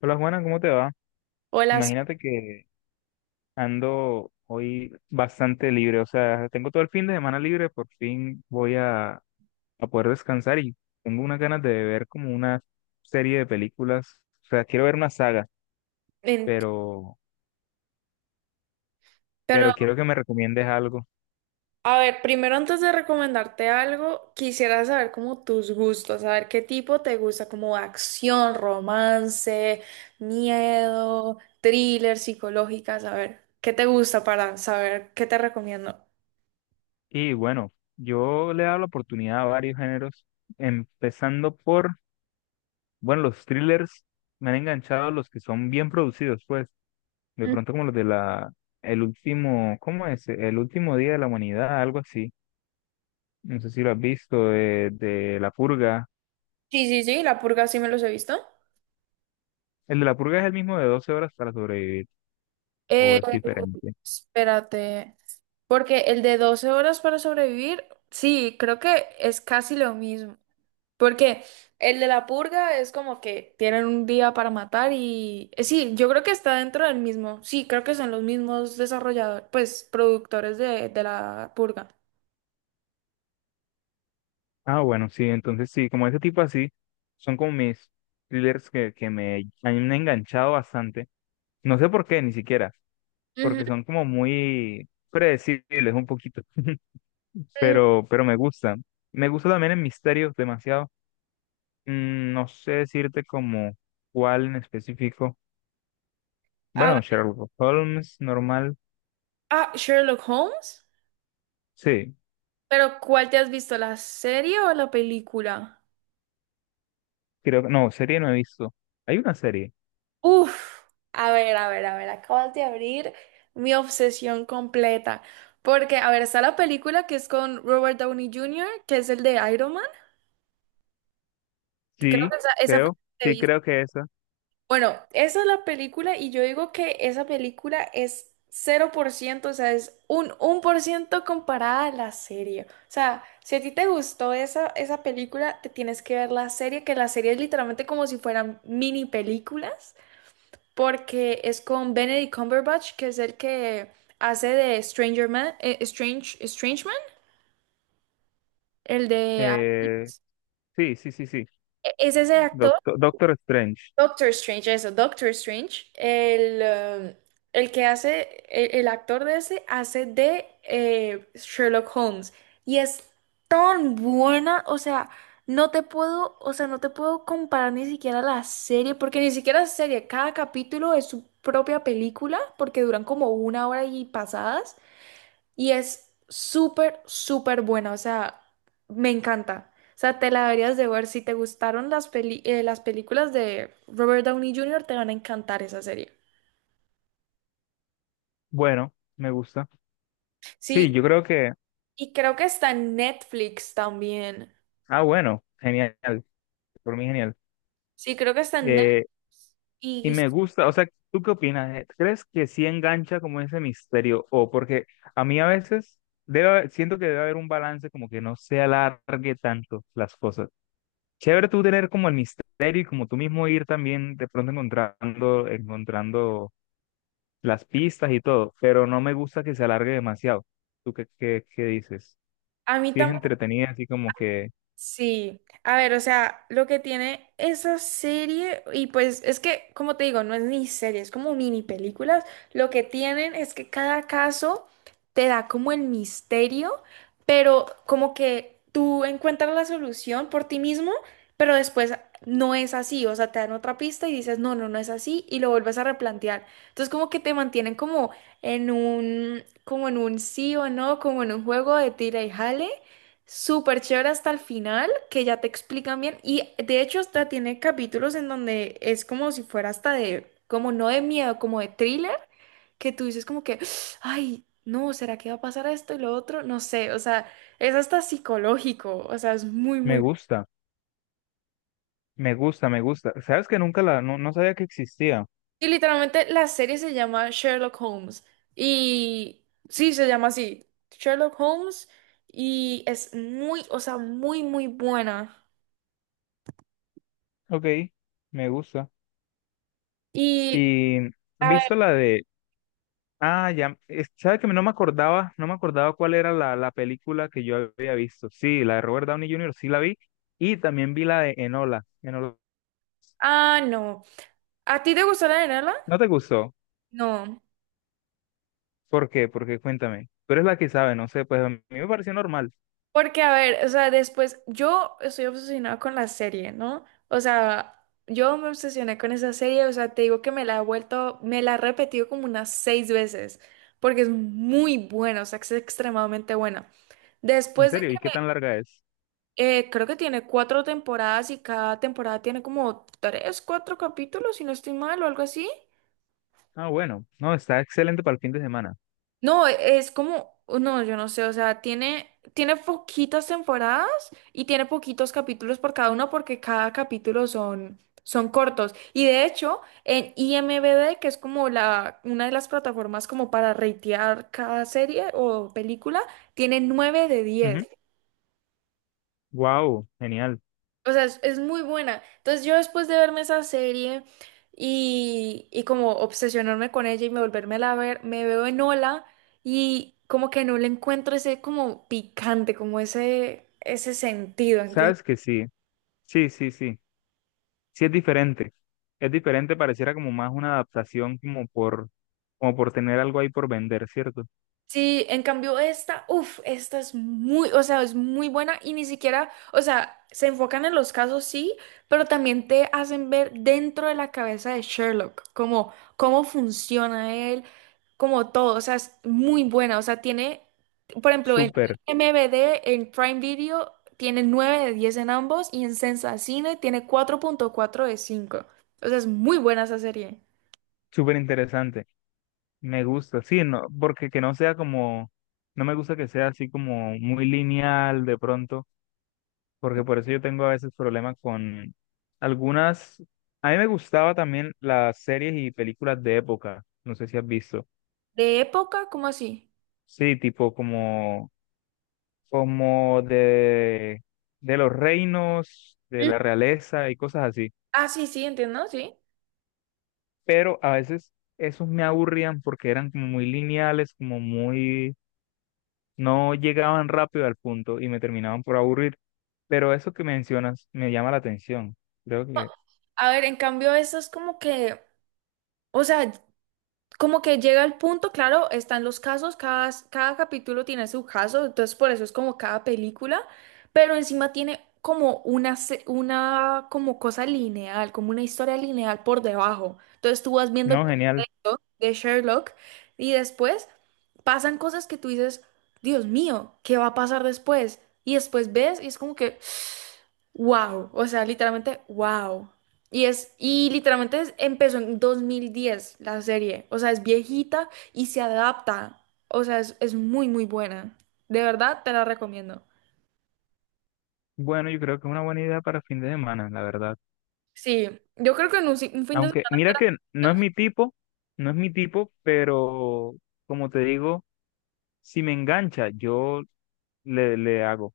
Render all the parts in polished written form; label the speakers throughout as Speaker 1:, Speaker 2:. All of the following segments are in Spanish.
Speaker 1: Hola Juana, ¿cómo te va?
Speaker 2: O las...
Speaker 1: Imagínate que ando hoy bastante libre, o sea, tengo todo el fin de semana libre, por fin voy a poder descansar y tengo unas ganas de ver como una serie de películas, o sea, quiero ver una saga,
Speaker 2: en-
Speaker 1: pero,
Speaker 2: Pero,
Speaker 1: pero quiero que me recomiendes algo.
Speaker 2: a ver, primero antes de recomendarte algo, quisiera saber como tus gustos, saber qué tipo te gusta, como acción, romance, miedo, thriller, psicológicas, a ver, qué te gusta para saber qué te recomiendo.
Speaker 1: Y bueno, yo le he dado la oportunidad a varios géneros, empezando por, bueno, los thrillers, me han enganchado los que son bien producidos, pues. De
Speaker 2: Mm.
Speaker 1: pronto como los de la, el último, ¿cómo es? El último día de la humanidad, algo así. No sé si lo has visto, de la purga.
Speaker 2: Sí, sí, sí, La Purga sí me los he visto.
Speaker 1: El de la purga es el mismo de 12 horas para sobrevivir, o
Speaker 2: Eh,
Speaker 1: es diferente.
Speaker 2: espérate, porque el de 12 horas para sobrevivir, sí, creo que es casi lo mismo. Porque el de la purga es como que tienen un día para matar Sí, yo creo que está dentro del mismo. Sí, creo que son los mismos desarrolladores, pues productores de la purga.
Speaker 1: Ah, bueno, sí, entonces sí, como ese tipo así, son como mis thrillers que me han enganchado bastante. No sé por qué, ni siquiera,
Speaker 2: Ujú.
Speaker 1: porque son como muy predecibles un poquito,
Speaker 2: Mm.
Speaker 1: pero me gustan. Me gusta también el misterio demasiado. No sé decirte como cuál en específico.
Speaker 2: Ah,
Speaker 1: Bueno, Sherlock Holmes normal.
Speaker 2: ah, Sherlock Holmes.
Speaker 1: Sí,
Speaker 2: Pero ¿cuál te has visto? ¿La serie o la película?
Speaker 1: creo que no, serie no he visto. Hay una serie.
Speaker 2: Uf, a ver, a ver, a ver, acabas de abrir mi obsesión completa. Porque, a ver, está la película que es con Robert Downey Jr., que es el de Iron Man. Creo
Speaker 1: Sí,
Speaker 2: que esa, fue
Speaker 1: creo.
Speaker 2: la que
Speaker 1: Sí,
Speaker 2: vi.
Speaker 1: creo que esa.
Speaker 2: Bueno, esa es la película y yo digo que esa película es 0%, o sea, es un 1% comparada a la serie. O sea, si a ti te gustó esa, película, te tienes que ver la serie, que la serie es literalmente como si fueran mini películas, porque es con Benedict Cumberbatch, que es el que hace de Stranger Man, Strange, Strange Man, el de...
Speaker 1: Eh,
Speaker 2: Aliens.
Speaker 1: sí, sí, sí, sí.
Speaker 2: Es ese actor
Speaker 1: Doctor Strange.
Speaker 2: Doctor Strange, eso, Doctor Strange, el que hace, el actor de ese hace de Sherlock Holmes. Y es tan buena, o sea, no te puedo, o sea, no te puedo comparar ni siquiera la serie, porque ni siquiera es serie, cada capítulo es su propia película, porque duran como una hora y pasadas. Y es súper, súper buena, o sea, me encanta. O sea, te la deberías de ver. Si te gustaron las películas de Robert Downey Jr., te van a encantar esa serie.
Speaker 1: Bueno, me gusta.
Speaker 2: Sí,
Speaker 1: Sí, yo creo que.
Speaker 2: y creo que está en Netflix también.
Speaker 1: Ah, bueno, genial. Por mí, genial.
Speaker 2: Sí, creo que está en
Speaker 1: Eh,
Speaker 2: Netflix.
Speaker 1: Y
Speaker 2: Y
Speaker 1: me gusta, o sea, ¿tú qué opinas, eh? ¿Crees que sí engancha como ese misterio? O porque a mí a veces siento que debe haber un balance como que no se alargue tanto las cosas. Chévere tú tener como el misterio y como tú mismo ir también de pronto encontrando las pistas y todo, pero no me gusta que se alargue demasiado. ¿Tú qué dices?
Speaker 2: a mí
Speaker 1: Sí es
Speaker 2: también.
Speaker 1: entretenida, así como que
Speaker 2: Sí, a ver, o sea, lo que tiene esa serie, y pues es que, como te digo, no es ni serie, es como mini películas, lo que tienen es que cada caso te da como el misterio, pero como que tú encuentras la solución por ti mismo, pero después no es así, o sea, te dan otra pista y dices, no, no, no es así, y lo vuelves a replantear. Entonces, como que te mantienen como en un sí o no, como en un juego de tira y jale súper chévere hasta el final, que ya te explican bien. Y de hecho, hasta tiene capítulos en donde es como si fuera hasta de, como no de miedo, como de thriller, que tú dices como que, ay, no, ¿será que va a pasar esto y lo otro? No sé, o sea, es hasta psicológico, o sea, es muy,
Speaker 1: me
Speaker 2: muy...
Speaker 1: gusta, me gusta, me gusta. ¿Sabes que nunca la, no, no sabía que existía?
Speaker 2: Y literalmente la serie se llama Sherlock Holmes. Y sí, se llama así, Sherlock Holmes. Y es muy, o sea, muy, muy buena.
Speaker 1: Ok, me gusta.
Speaker 2: Y...
Speaker 1: Y ¿has
Speaker 2: a
Speaker 1: visto la de, Ah, ya, sabes que no me acordaba cuál era la película que yo había visto. Sí, la de Robert Downey Jr. sí la vi y también vi la de Enola.
Speaker 2: Ah, no. ¿A ti te gustó la novela?
Speaker 1: ¿No te gustó?
Speaker 2: No.
Speaker 1: ¿Por qué? Porque cuéntame. Tú eres la que sabe, no sé, pues a mí me pareció normal.
Speaker 2: Porque, a ver, o sea, después, yo estoy obsesionada con la serie, ¿no? O sea, yo me obsesioné con esa serie, o sea, te digo que me la he repetido como unas seis veces, porque es muy buena, o sea, es extremadamente buena.
Speaker 1: En
Speaker 2: Después de
Speaker 1: serio,
Speaker 2: que,
Speaker 1: ¿y qué tan larga es?
Speaker 2: Creo que tiene cuatro temporadas y cada temporada tiene como tres, cuatro capítulos, si no estoy mal, o algo así.
Speaker 1: Ah, bueno, no, está excelente para el fin de semana.
Speaker 2: No, es como, oh, no, yo no sé, o sea, tiene, poquitas temporadas y tiene poquitos capítulos por cada uno porque cada capítulo son, cortos. Y de hecho, en IMDb, que es como una de las plataformas como para ratear cada serie o película, tiene 9 de 10.
Speaker 1: Wow, genial.
Speaker 2: O sea, es muy buena. Entonces yo después de verme esa serie y como obsesionarme con ella y me volverme a ver, me veo en Ola y como que no le encuentro ese como picante, como ese sentido, ¿entiendes?
Speaker 1: ¿Sabes que sí? Sí, sí, sí. Sí es diferente, pareciera como más una adaptación como por tener algo ahí por vender, ¿cierto?
Speaker 2: Sí, en cambio esta es muy, o sea, es muy buena y ni siquiera, o sea, se enfocan en los casos, sí, pero también te hacen ver dentro de la cabeza de Sherlock, como cómo funciona él, como todo, o sea, es muy buena, o sea, tiene, por ejemplo, en
Speaker 1: Súper,
Speaker 2: MVD, en Prime Video, tiene 9 de 10 en ambos y en Sensacine tiene 4,4 de 5, o sea, es muy buena esa serie.
Speaker 1: súper interesante, me gusta, sí, no, porque que no sea no me gusta que sea así como muy lineal de pronto, porque por eso yo tengo a veces problemas con algunas, a mí me gustaba también las series y películas de época, no sé si has visto,
Speaker 2: ¿De época? ¿Cómo así?
Speaker 1: sí, tipo como de los reinos, de
Speaker 2: Mm.
Speaker 1: la realeza y cosas así.
Speaker 2: Ah, sí, sí, entiendo, sí.
Speaker 1: Pero a veces esos me aburrían porque eran como muy lineales, como muy, no llegaban rápido al punto y me terminaban por aburrir. Pero eso que mencionas me llama la atención. Creo que,
Speaker 2: A ver, en cambio, eso es como que, o sea, como que llega el punto, claro, están los casos, cada capítulo tiene su caso, entonces por eso es como cada película, pero encima tiene como una como cosa lineal, como una historia lineal por debajo. Entonces tú vas viendo el
Speaker 1: no, genial.
Speaker 2: de Sherlock y después pasan cosas que tú dices, Dios mío, ¿qué va a pasar después? Y después ves y es como que, wow, o sea, literalmente, wow. Y es, y literalmente empezó en 2010 la serie, o sea, es viejita y se adapta, o sea, es muy, muy buena. De verdad, te la recomiendo.
Speaker 1: Bueno, yo creo que es una buena idea para fin de semana, la verdad.
Speaker 2: Sí, yo creo que en un, si- un fin de
Speaker 1: Aunque,
Speaker 2: semana.
Speaker 1: mira que no es mi tipo, no es mi tipo, pero como te digo, si me engancha, yo le hago.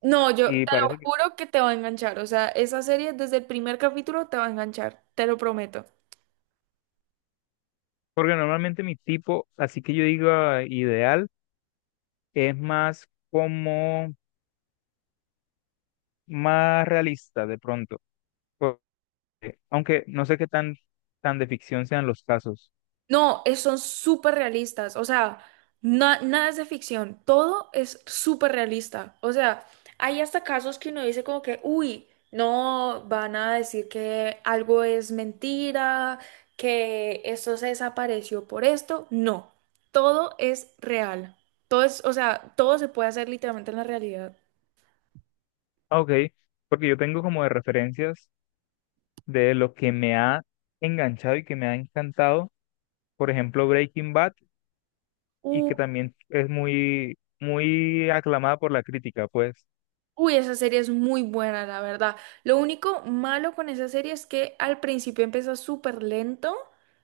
Speaker 2: No, yo te
Speaker 1: Y
Speaker 2: lo
Speaker 1: parece que,
Speaker 2: juro que te va a enganchar, o sea, esa serie desde el primer capítulo te va a enganchar, te lo prometo.
Speaker 1: porque normalmente mi tipo, así que yo digo ideal, es más como más realista de pronto. Porque- Aunque no sé qué tan de ficción sean los casos.
Speaker 2: No, son súper realistas. O sea, nada es de ficción. Todo es súper realista. O sea, hay hasta casos que uno dice como que, uy, no, van a decir que algo es mentira, que esto se desapareció por esto. No, todo es real. Todo es, o sea, todo se puede hacer literalmente en la realidad.
Speaker 1: Ah, Ok, porque yo tengo como de referencias de lo que me ha enganchado y que me ha encantado. Por ejemplo, Breaking Bad, y que
Speaker 2: U-
Speaker 1: también es muy, muy aclamada por la crítica, pues.
Speaker 2: Uy, esa serie es muy buena, la verdad. Lo único malo con esa serie es que al principio empieza súper lento.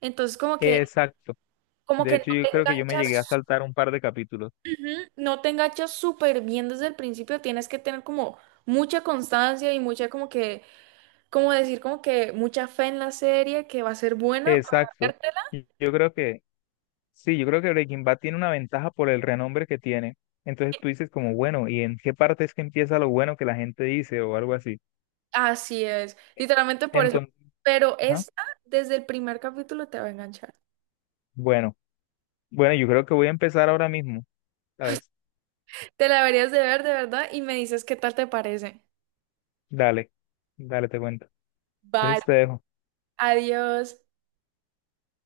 Speaker 2: Entonces, como que
Speaker 1: Exacto.
Speaker 2: como
Speaker 1: De
Speaker 2: que
Speaker 1: hecho,
Speaker 2: no
Speaker 1: yo
Speaker 2: te
Speaker 1: creo que yo me
Speaker 2: enganchas,
Speaker 1: llegué a saltar un par de capítulos.
Speaker 2: ujú, no te enganchas súper bien desde el principio, tienes que tener como mucha constancia y mucha como que, como decir, como que mucha fe en la serie que va a ser buena para
Speaker 1: Exacto.
Speaker 2: vértela.
Speaker 1: Y Yo creo que, sí, yo creo que Breaking Bad tiene una ventaja por el renombre que tiene. Entonces tú dices como, bueno, ¿y en qué parte es que empieza lo bueno que la gente dice o algo así?
Speaker 2: Así es, literalmente por eso.
Speaker 1: Entonces,
Speaker 2: Pero
Speaker 1: ajá,
Speaker 2: esta, desde el primer capítulo te va a enganchar.
Speaker 1: bueno, bueno, yo creo que voy a empezar ahora mismo, ¿sabes?
Speaker 2: Te la deberías de ver de verdad y me dices qué tal te parece.
Speaker 1: Dale, dale, te cuento.
Speaker 2: Vale,
Speaker 1: Entonces te dejo.
Speaker 2: adiós.